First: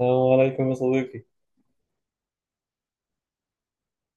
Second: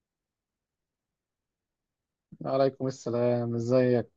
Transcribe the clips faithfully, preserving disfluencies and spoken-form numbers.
السلام عليكم يا صديقي. عليكم السلام. ازيك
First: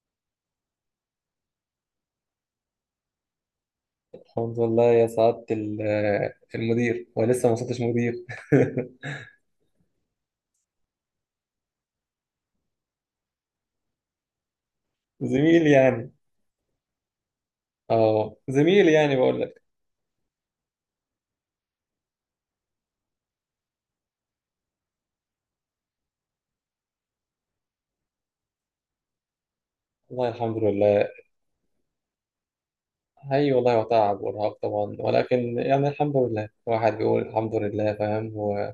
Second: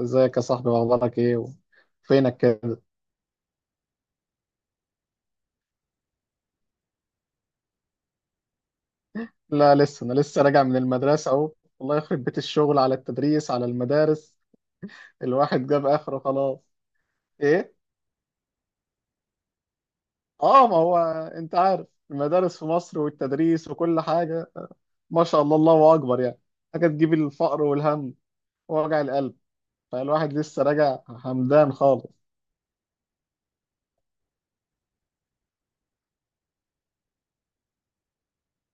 ازيك يا صاحبي، واخبارك ايه و- فينك كده؟ الحمد لله يا سعادة ال- المدير ولسه ما وصلتش مدير. لا، لسه انا لسه راجع من المدرسه اهو. الله يخرب بيت الشغل على التدريس، على المدارس. الواحد زميل جاب يعني. اخره خلاص. ايه. اه زميل يعني بقول لك. اه، ما هو انت عارف المدارس في مصر والتدريس وكل حاجه. ما شاء الله، الله اكبر يعني. حاجه تجيب الفقر والهم ووجع القلب. والله فالواحد الحمد لسه راجع لله. همدان خالص. اي والله، وتعب وارهاق طبعا، ولكن يعني الحمد لله، الواحد بيقول الحمد لله، فاهم و...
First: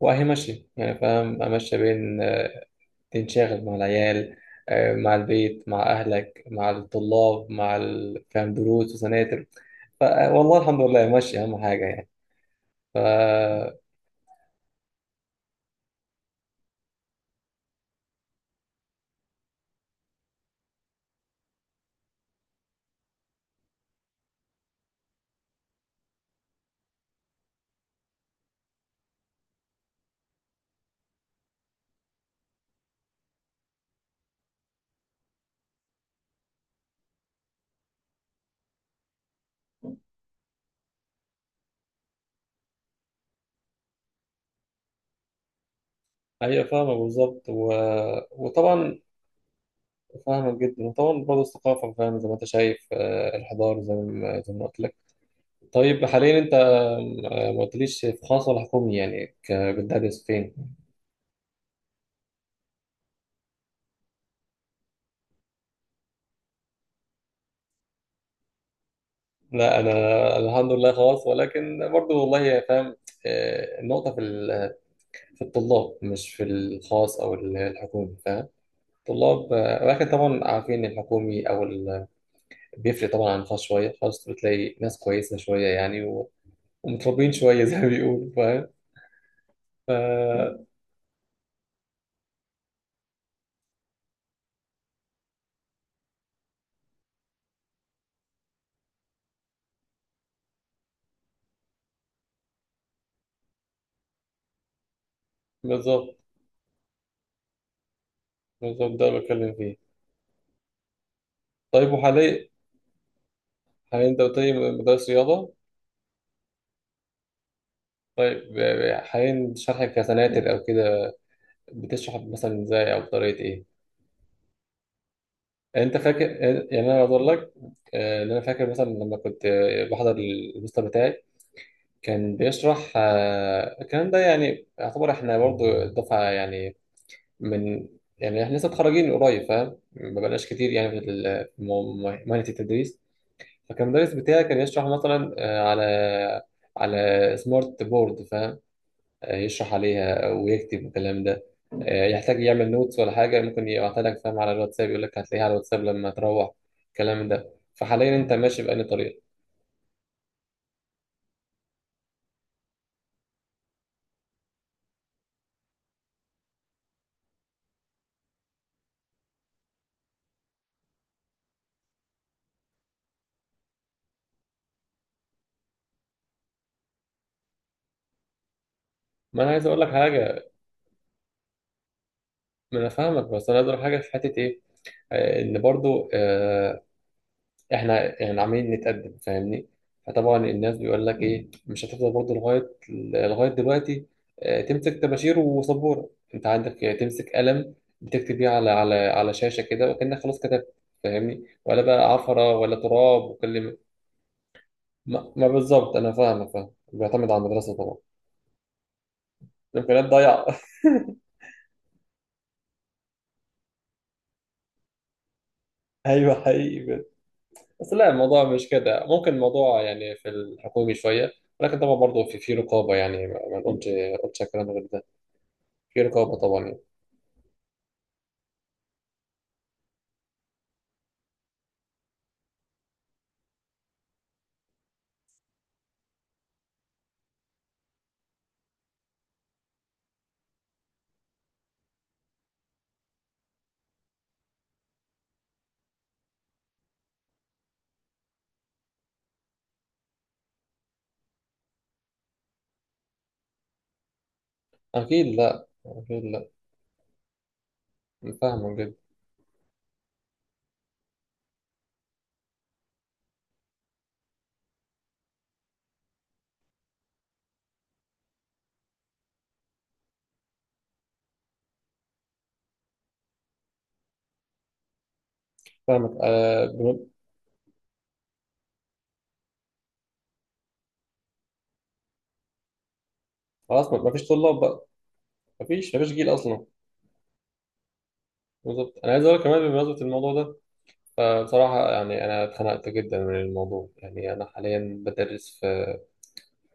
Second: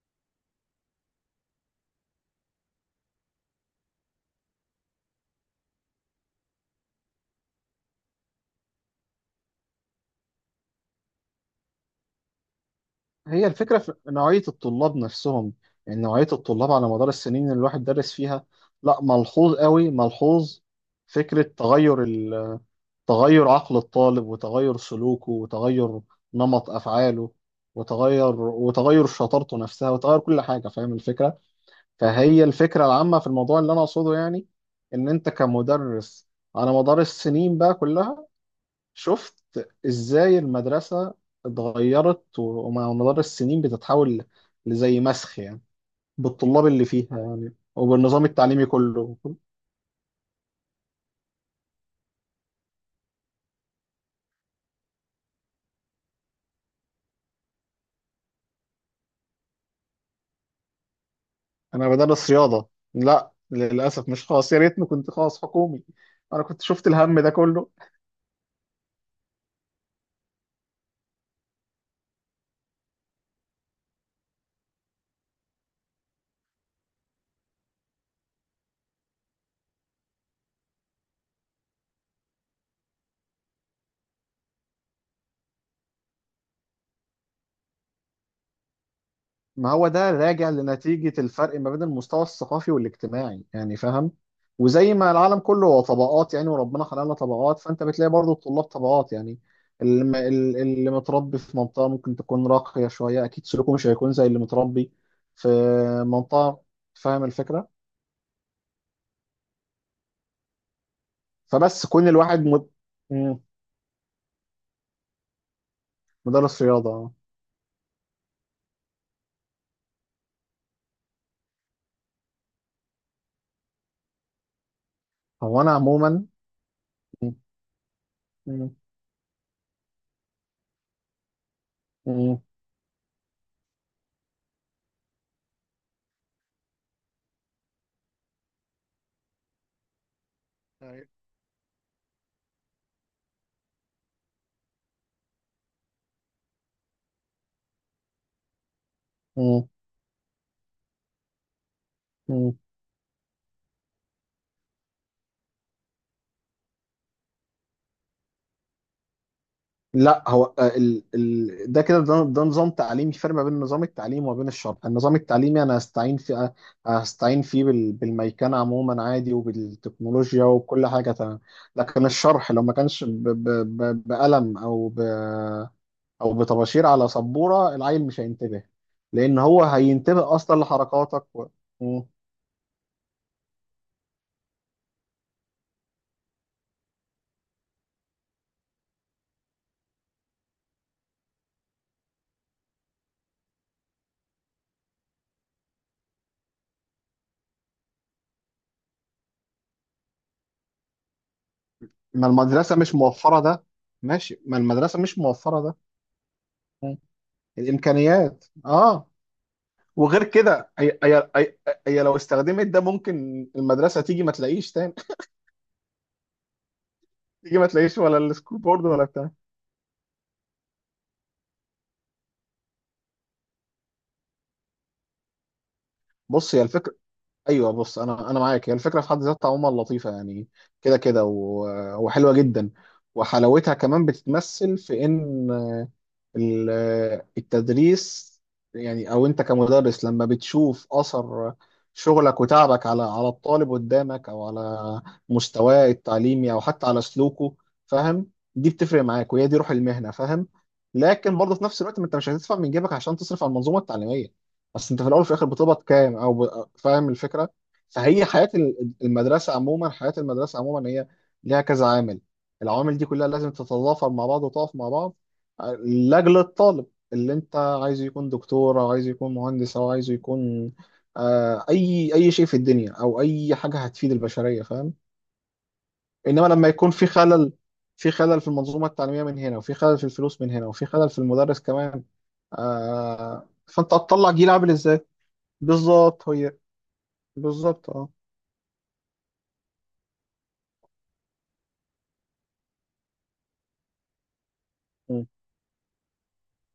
واهي ماشي يعني، فاهم، امشي بين آه، تنشغل مع العيال، آه، مع البيت، مع اهلك، مع الطلاب، مع ال... فاهم دروس وسناتر. ف... والله الحمد لله، ماشي، اهم حاجة يعني. ف هي الفكرة في نوعية الطلاب نفسهم. يعني نوعية الطلاب على مدار السنين اللي الواحد درس فيها، لا، ملحوظ قوي ملحوظ. فكرة تغير ال- تغير عقل الطالب، وتغير سلوكه، وتغير نمط أفعاله، وتغير، وتغير شطارته نفسها، وتغير كل حاجة. فاهم الفكرة؟ فهي الفكرة العامة في الموضوع اللي أنا أقصده، يعني إن أنت كمدرس، على مدار السنين بقى كلها، شفت ازاي المدرسة اتغيرت و- ومع مدار السنين بتتحول لزي مسخ يعني، هي بالطلاب اللي فاهمة فيها بالظبط يعني، و... وبالنظام التعليمي وطبعا، كله. فاهمة جدا، وطبعا برضه الثقافة، فاهمة زي ما أنت شايف، آه، الحضارة زي ما زي ما قلت لك. طيب، حاليا أنت آه، ما قلتليش في خاص ولا حكومي، يعني ك- بتدرس فين؟ انا بدرس رياضة. لا، للأسف مش خاص، يا ريتني كنت خاص حكومي. انا كنت شفت الهم ده كله. لا، أنا الحمد لله خاص، ولكن برضه والله فاهم. آه، النقطة في ال- في الطلاب، مش في الخاص أو ال- الحكومي، فاهم؟ طلاب، آه، ولكن طبعا عارفين الحكومي أو ال... بيفرق طبعا عن الخاص شوية. الخاص بتلاقي ناس كويسة شوية يعني، متربيين شوية زي ما بيقولوا، فاهم. ما هو ده راجع ف- لنتيجة الفرق ما بين المستوى الثقافي والاجتماعي يعني، فاهم؟ وزي ما العالم كله هو طبقات يعني، وربنا خلقنا طبقات، فانت بتلاقي برضو الطلاب طبقات يعني. اللي م- ال- اللي متربي في منطقة ممكن تكون راقية شوية، اكيد سلوكه مش هيكون زي اللي متربي في بالظبط، منطقة. فاهم الفكرة؟ بالظبط ده اللي بتكلم فيه. فبس طيب، كون الواحد وحاليا مد... مم، حاليا انت قلت لي مدرس رياضة. مدرس رياضة آه. طيب، ب- حاليا شرحك كسناتر او كده، بتشرح مثلا ازاي، او بطريقة ايه؟ هو انا انت فاكر، عموما. يعني انا اقول لك آه، ان انا فاكر مم، مثلا لما كنت آه، بحضر المستر بتاعي، كان مم، بيشرح آه، الكلام ده، يعني يعتبر احنا برضو دفعة يعني، من يعني احنا لسه متخرجين قريب، فاهم، ما بقناش كتير يعني أيوة. في ال- في مهنة التدريس. فكان المدرس بتاعي كان يشرح مثلا آه، على على سمارت بورد، فاهم. آه، يشرح عليها ويكتب الكلام ده، آه، يحتاج مم. يعمل نوتس ولا حاجة، ممكن يبعتها لك، فاهم، على الواتساب، يقول لك هتلاقيها على الواتساب لما تروح الكلام ده. فحاليا انت ماشي بأنهي طريقة؟ لا، هو آه، ال... ال... ده كده، ده, ده نظام تعليمي. فرق ما بين نظام التعليم وبين الشرع. النظام التعليمي انا هستعين فيه هستعين فيه بال... بالميكنه عموما عادي، وبالتكنولوجيا وكل حاجه تمام. لكن الشرح لو ما كانش ب... ب... ب... بقلم او ب... او بطباشير على سبوره، العيل مش هينتبه. لان ما انا هو عايز اقول لك هينتبه حاجة، اصلا لحركاتك و... م. ما انا فاهمك، بس انا عايز اقول لك حاجة في حتة ايه، آه، ان برضو آه، احنا يعني عمالين نتقدم، فاهمني. فطبعا الناس بيقول لك ايه، مش هتفضل برضه لغايه لغايه دلوقتي آه، تمسك طباشير وسبوره، انت عندك آه، تمسك قلم، بتكتب بيه على على على شاشه كده، وكانك خلاص كتبت، فاهمني، ولا بقى ما عفره ولا المدرسه مش تراب موفره ده. وكلمه. ماشي، ما المدرسه مش ما, ما موفره ده. بالظبط انا فاهم، فاهم م. بيعتمد على المدرسه طبعا. الامكانيات اه. الامكانيات وغير ضايعه. كده، هي هي هي هي لو استخدمت ده ممكن المدرسه تيجي ما تلاقيش تاني. ايوه، حقيقي، بجد. تيجي ما بس تلاقيش لا، ولا الموضوع السكول مش بورد ولا كده، بتاع. ممكن الموضوع يعني في الحكومي شويه، ولكن طبعا برضه في في رقابه، يعني ما ما نقولش ما نقولش كلام غير ده، في رقابة بص، هي طبعا. الفكره. ايوه، بص، انا انا معاك، هي الفكره في حد ذاتها عموما لطيفه يعني، كده كده و- وحلوه جدا. وحلاوتها كمان بتتمثل في ان ال- التدريس، يعني او انت كمدرس لما بتشوف اثر شغلك وتعبك على على الطالب قدامك، او على مستواه التعليمي او حتى على سلوكه، فاهم؟ دي بتفرق معاك، وهي دي روح المهنه، فاهم؟ لكن برضه في نفس الوقت، ما انت مش هتدفع من جيبك عشان تصرف على المنظومه التعليميه، بس انت في الاول أكيد وفي الاخر لا، بتقبض كام؟ أكيد او لا، ب... فاهم الفكره؟ فهي أنا حياه فاهمك ال- جدا. المدرسه عموما حياه المدرسه عموما هي ليها كذا عامل. العوامل دي كلها لازم تتضافر مع بعض وتقف مع بعض لاجل الطالب، اللي انت عايزه يكون دكتور، او عايزه يكون مهندس، او عايزه يكون آه، اي اي شيء في الدنيا او اي حاجه هتفيد البشريه، فاهم؟ فاهمك انما آه لما يكون في بن- خلل، في خلل في المنظومه التعليميه من هنا، وفي خلل في الفلوس من هنا، وفي خلل في المدرس كمان، آه، خلاص، فانت ما فيش هتطلع جيل طلاب عامل بقى، ازاي؟ ما فيش ما فيش بالظبط، جيل هي أصلا. بالظبط اه. بالظبط، أنا عايز أقول كمان بمناسبة الموضوع ده، فبصراحة يعني أنا اتخنقت جدا من الموضوع، يعني أنا حاليا م. بدرس في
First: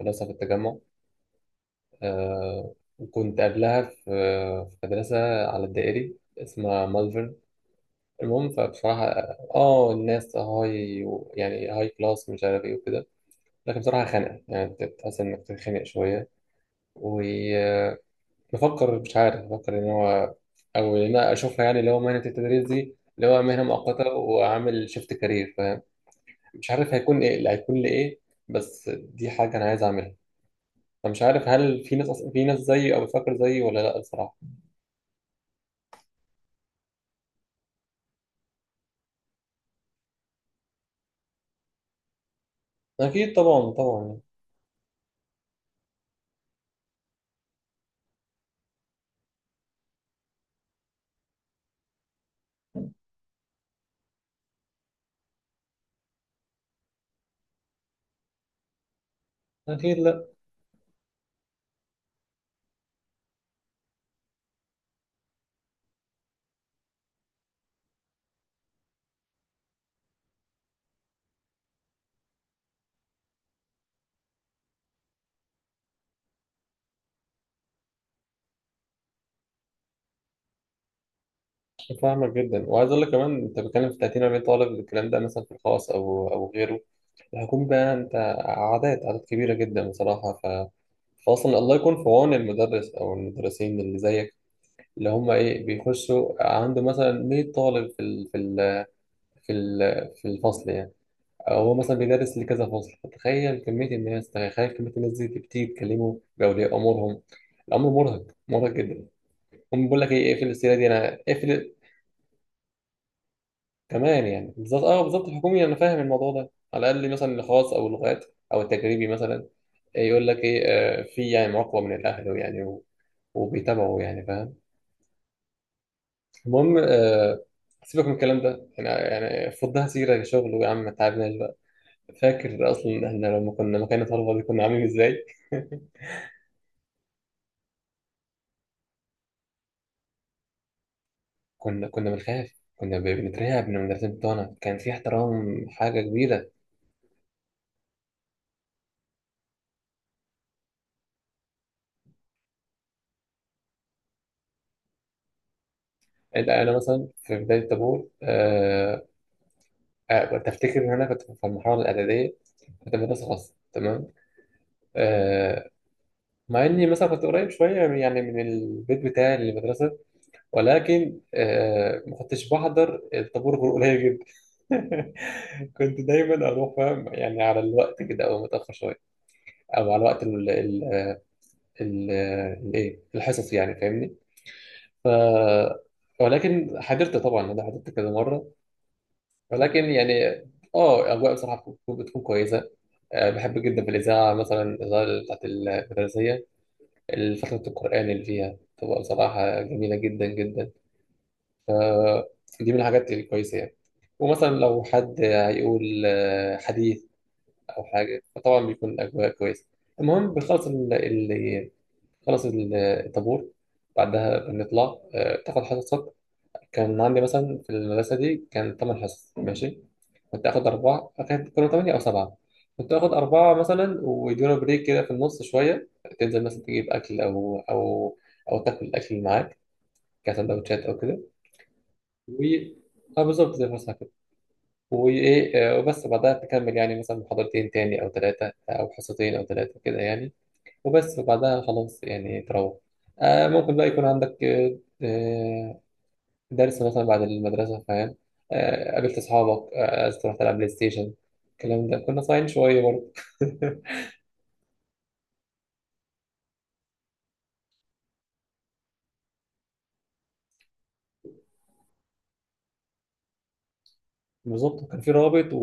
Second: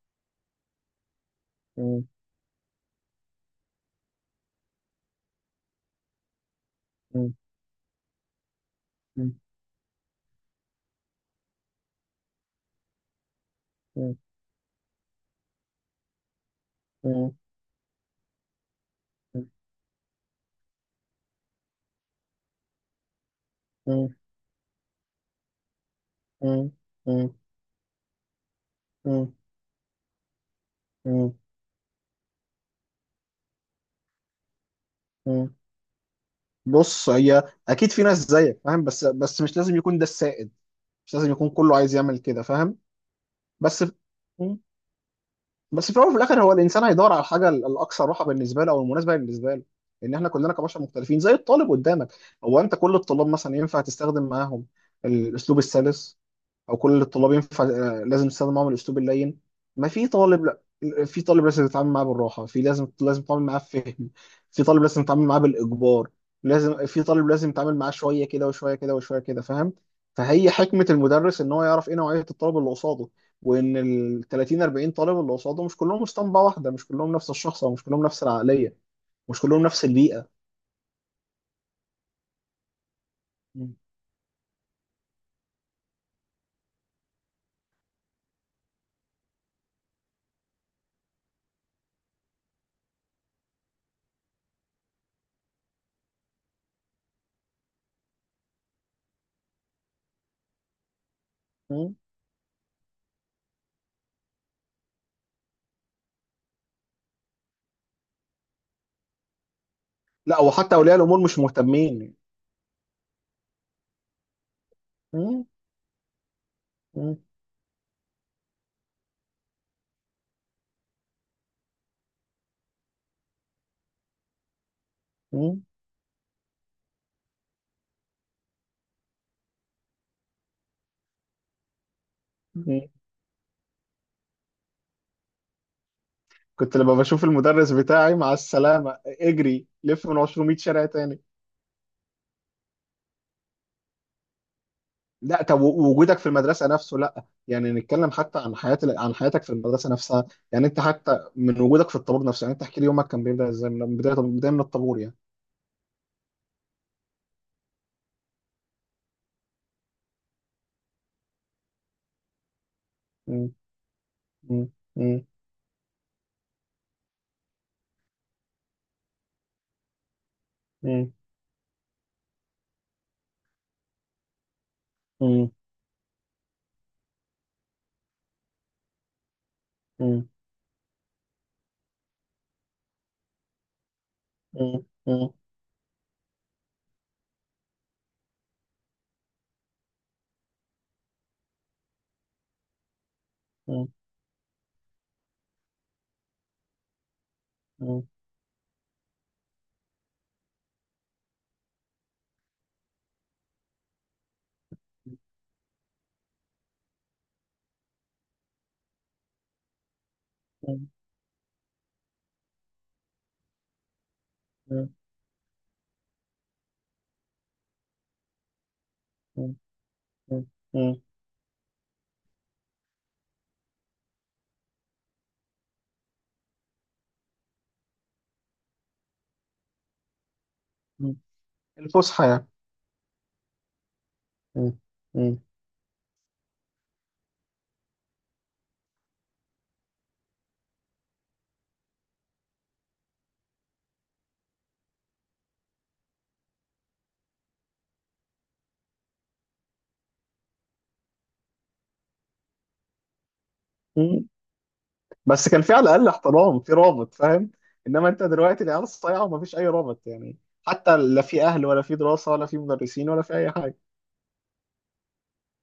مدرسة في التجمع، م. آه وكنت قبلها في في مدرسة على الدائري اسمها م. مالفرن. المهم، فبصراحة، م. اه الناس هاي، يعني هاي كلاس، مش عارف ايه وكده، لكن بصراحة م. خانقة، يعني بتحس انك تتخانق شوية. م. وبفكر، مش عارف، بفكر ان هو، او ان انا اشوفها يعني، اللي هو مهنه التدريس دي، اللي هو مهنه مؤقته، م. واعمل شيفت كارير، فاهم، مش م. عارف هيكون م. ايه، اللي هيكون لي ايه، بس دي م. حاجه انا عايز اعملها. فمش م. عارف، هل في ناس أص- في ناس زيي او بتفكر زيي ولا لا الصراحه. م. بص، هي اكيد في ناس زيك، فاهم؟ بس بس مش لازم يكون ده السائد. مش لازم يكون كله عايز يعمل كده، فاهم؟ اكيد طبعا، بس. طبعا مم. بس في الاول وفي الاخر هو الانسان هيدور على الحاجه ال- الاكثر راحه بالنسبه له، او المناسبه بالنسبه له. ان احنا كلنا كبشر مختلفين، زي الطالب قدامك. هو انت كل الطلاب مثلا ينفع تستخدم معاهم الاسلوب السلس؟ او كل الطلاب ينفع آه، لازم تستخدم معاهم الاسلوب اللين؟ ما اكيد، في لا. طالب، لا. في طالب لازم تتعامل معاه بالراحه، في لازم لازم تتعامل معاه بفهم، في طالب لازم تتعامل معاه بالاجبار، لازم، في طالب لازم تتعامل معاه شويه كده وشويه كده وشويه كده، فاهم؟ فهي حكمه المدرس ان هو يعرف ايه نوعيه الطالب اللي قصاده، وان ال ثلاثين أربعين طالب اللي قصاده مش كلهم اسطمبه واحده، مش كلهم نفس الشخص او مش كلهم نفس العقليه، مش كلهم نفس البيئه. فاهمك جدا، وعايز اقول لك كمان، انت م. بتتكلم في تلاتين اربعين طالب، الكلام ده مثلا في الخاص او او غيره، هيكون بقى انت، عادات عادات كبيرة جدا بصراحة. ف... فأصلا الله يكون في عون المدرس أو المدرسين اللي زيك، اللي هم إيه، بيخشوا عنده مثلا مئة طالب في ال... في ال... في ال... في الفصل يعني، أو هو م. مثلا بيدرس لكذا فصل. تخيل كمية الناس، تخيل كمية الناس دي بتيجي تكلمه بأولياء أمورهم، الأمر مرهق، مرهق جدا. هم بيقول لك إيه، لا، اقفل السيرة وحتى دي اولياء أنا الامور مش اقفل، مهتمين. كمان يعني، بالظبط، اه بالظبط م. الحكومي. انا فاهم الموضوع ده، على الاقل م. مثلا الخاص او اللغات او التجريبي مثلا، آه، يقول لك ايه، آه، في يعني مراقبه من الاهل يعني و- وبيتابعوا يعني، فاهم. المهم، آه، سيبك من الكلام ده يعني، يعني فضها سيره شغل، ويا عم ما تعبناش بقى. فاكر م. اصلا احنا لما كنا مكان الطلبه دي كنا عاملين ازاي؟ كنت لما بشوف المدرس بتاعي مع السلامة، اجري لف من ميتين شارع تاني. كنا كنا بنخاف، كنا ب- بنترعب من المدرسين بتوعنا، كان في لا، طب احترام، حاجه وجودك في كبيره. المدرسة نفسه، لا يعني، نتكلم حتى عن حياة، عن حياتك في المدرسة نفسها يعني. انت حتى من وجودك في الطابور نفسه يعني، انت احكي لي يومك كان بيبدأ ازاي، من بداية بداية من الطابور يعني. انت انا مثلا في بدايه الطابور، آه، آه كنت أفتكر إن أنا كنت في المرحلة الإعدادية، كنت في مدرسة م. خاصة، تمام، م. م. آه مع إني مثلا كنت قريب شوية من- يعني من البيت بتاعي للمدرسة، م. ولكن آه ما كنتش بحضر الطابور غير قليل جدا. م. كنت دايما أروح، فاهم، يعني على الوقت كده أو متأخر شوية، أو على وقت م. ال ال ال الإيه الحصص يعني، فاهمني. م. ف م. ولكن حضرت طبعا، أنا حضرت كذا مرة، ولكن يعني، اه اجواء بصراحه بتكون بتكون كويسه، آه، بحب جدا م. في الإذاعة، مثلا الإذاعة بتاعت المدرسية، الفترة م. القرآن اللي فيها تبقى بصراحة جميلة جدا جدا. فدي من الحاجات الكويسة يعني، ومثلا لو حد هيقول، آه، حديث أو حاجة، فطبعا بيكون أجواء كويسة. المهم، بنخلص ال- ال- خلص الطابور، بعدها بنطلع، آه، تاخد حصصك. كان عندي مثلا في المدرسة دي كان تمن حصص، م. ماشي، م. كنت آخد م. أربعة، كانت كانوا تمانية أو سبعة، كنت آخد أربعة مثلا، ويدونا بريك كده في النص شوية. تنزل مثلا تجيب أكل، أو أو أو تاكل الأكل اللي معاك، كسندوتشات أو م. كده، الفسحة و يعني. أه بالظبط زي الفسحة كده. م. وإيه آه، وبس بعدها تكمل، يعني مثلا محاضرتين تاني أو تلاتة، أو حصتين أو تلاتة كده يعني، وبس. وبعدها خلاص يعني تروح، آه ممكن بقى يكون عندك آه، آه، درس مثلا بعد المدرسة، فاهم، آه، قابلت أصحابك، آه، رحت ألعب بلاي ستيشن، الكلام ده كنا صايعين شوية برضه. م. بس كان في على الاقل احترام، في رابط، فاهم؟ انما انت دلوقتي، العيال الصايعه ومفيش اي رابط يعني. حتى لا في اهل، ولا في دراسه، ولا في مدرسين، ولا في اي حاجه. بالظبط، كان في رابط، و...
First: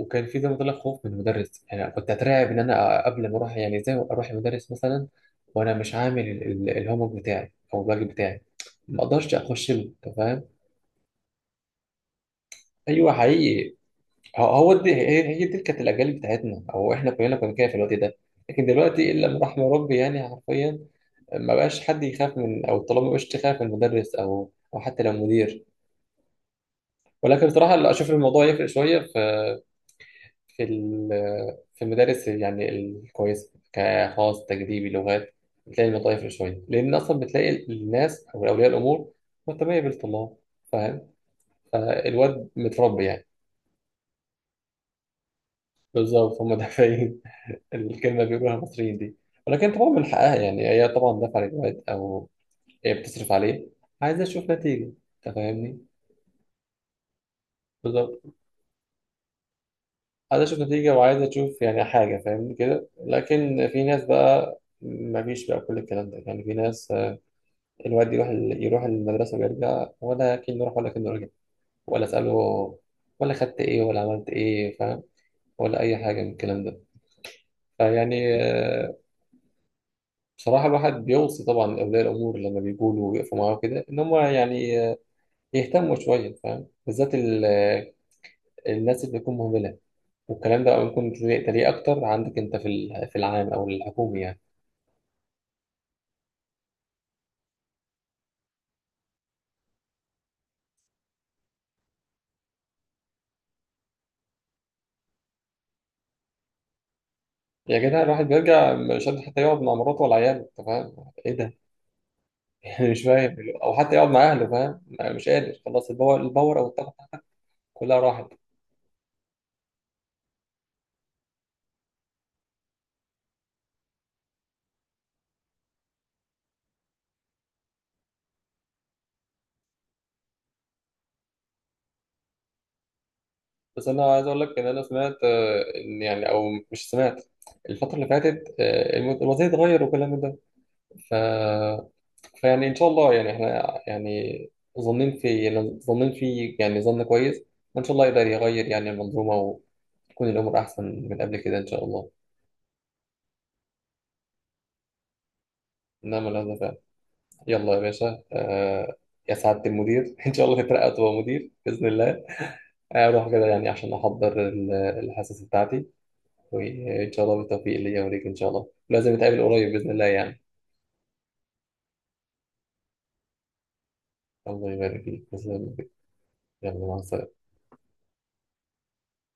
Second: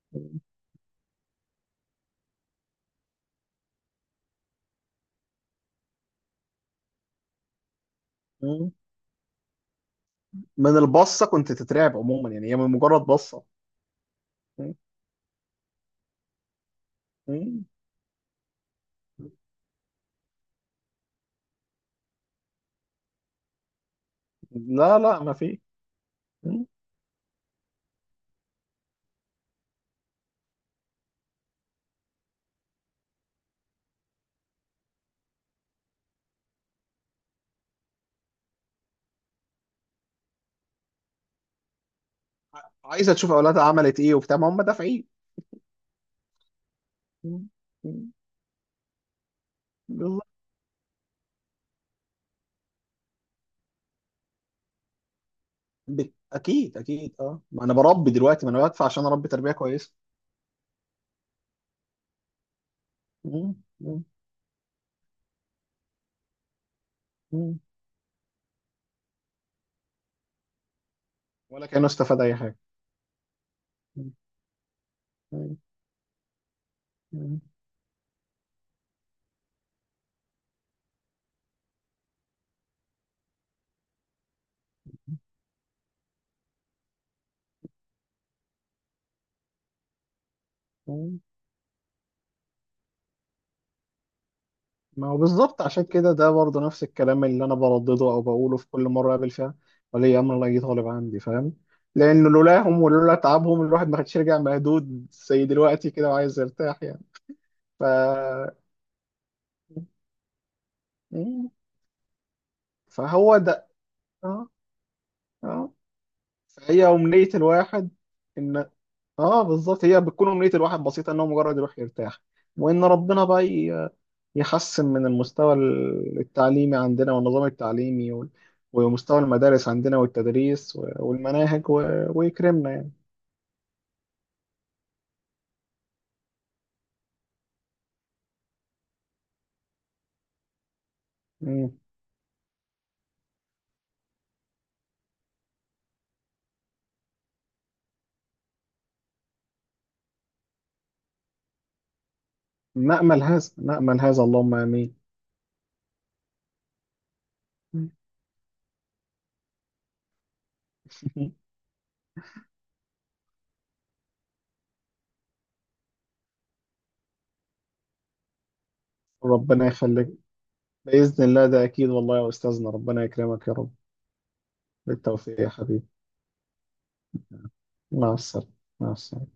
وكان في زي ما قلت لك خوف من المدرس يعني، كنت أترعب إن أنا قبل ما أروح، يعني إزاي أروح المدرس مثلا وأنا مش عامل ال- ال- الهومورك بتاعي أو الواجب بتاعي، مم. ما أقدرش أخش له. أنت فاهم؟ من البصه كنت تترعب عموما، يعني هي من مجرد أيوه، بصه. حقيقي، هو هو مم. دي هي هي دي كانت الأجيال بتاعتنا، أو إحنا كلنا كنا مم. كده في الوقت ده. لكن دلوقتي، إلا من رحم ربي يعني، حرفيا ما بقاش حد يخاف من او الطلاب، ما بقاش تخاف من مدرس او او لا حتى لو لا، ما في. مدير. مم. ولكن بصراحه لا، اشوف الموضوع يفرق شويه في في ال- في المدارس يعني الكويسه كخاص تجريبي لغات، بتلاقي الموضوع يفرق شويه، لان اصلا بتلاقي الناس او اولياء الامور مهتميه بالطلاب، فاهم، فالواد متربي عايزه يعني. تشوف اولادها عملت ايه وبتاع، ما هم دافعين. بالظبط، هم دافعين. مم. مم. الكلمه بيقولوها المصريين دي. ولكن طبعا من بالظبط. حقها يعني، هي طبعا دافعه للواد، او هي بتصرف عليه، عايزه تشوف نتيجه، انت فاهمني. ب- اكيد اكيد اه، ما انا بربي بالظبط، دلوقتي، ما انا بدفع عشان اربي تربيه كويسه. عايز اشوف نتيجة، وعايز اشوف يعني حاجة، فاهمني كده. مم. لكن في مم. ناس بقى مفيش بقى كل الكلام ده يعني، في ناس آه، مم. الواد يروح ال- يروح المدرسة ويرجع، ولا كأنه راح ولا كأنه رجع، ولا كانه ولا استفاد اسأله، اي حاجه. ولا خدت ايه ولا مم. عملت ايه، فاهم، ولا اي حاجة من الكلام ده. مم. فيعني، آه، بصراحة الواحد بيوصي طبعا أولياء الأمور لما بيقولوا ويقفوا معاه كده إن هم يعني آه، يهتموا شوية، فاهم، بالذات ال- آه، الناس اللي بتكون مهملة، والكلام ده ممكن مم. تلاقيه أكتر عندك أنت في ال- في العام أو الحكومي يعني. ما هو بالظبط، عشان كده ده برضه نفس الكلام اللي انا بردده او بقوله في كل مره اقابل فيها ولي امر لا طالب عندي، فاهم؟ لان لولاهم ولولا تعبهم، الواحد ما كانش رجع مهدود زي دلوقتي كده وعايز يرتاح يعني. يا ف. جدع، الواحد بيرجع مش قادر حتى يقعد مع مراته ولا عياله، انت فاهم ايه مم. ده؟ يعني مش فاهم، فهو ده. او حتى يقعد مع اهله، اه. فاهم، أنا مش قادر اه. خلاص. الباور الباور او فهي الطاقه امنيه الواحد كلها راحت. ان، اه بالظبط، هي بتكون امنيه الواحد بسيطه ان هو مجرد يروح يرتاح، وان ربنا بقى ي- يحسن من المستوى التعليمي عندنا، والنظام التعليمي، وال- ومستوى المدارس عندنا، والتدريس و- والمناهج و- ويكرمنا يعني. بس انا عايز اقول لك ان انا سمعت آه، ان يعني، او مش سمعت، الفتره اللي فاتت، آه، الم- الوضع اتغير وكل من ده، ف... مم. فيعني ان شاء الله يعني احنا يعني ظنين في، ظنين في يعني ظن كويس، وان شاء الله يقدر يغير يعني المنظومه، وتكون الامور احسن من قبل كده ان شاء الله. نأمل هذا، نأمل هذا، اللهم آمين. نعم، هذا فعلا. يلا يا مم. باشا، آه يا سعادة المدير، إن شاء الله تترقى وتبقى مدير بإذن الله، آه، أروح كده يعني عشان أحضر ال- الحصص بتاعتي. وإن شاء الله بالتوفيق ليا وليك، إن شاء الله لازم نتقابل ربنا قريب بإذن الله يخليك. يعني. بإذن الله ده أكيد، والله يا أستاذنا ربنا يكرمك يا رب. الله يبارك فيك، بالتوفيق يا تسلم يا حبيبي. كبير. يلا، مع السلامة. مع السلامة. مع السلامة.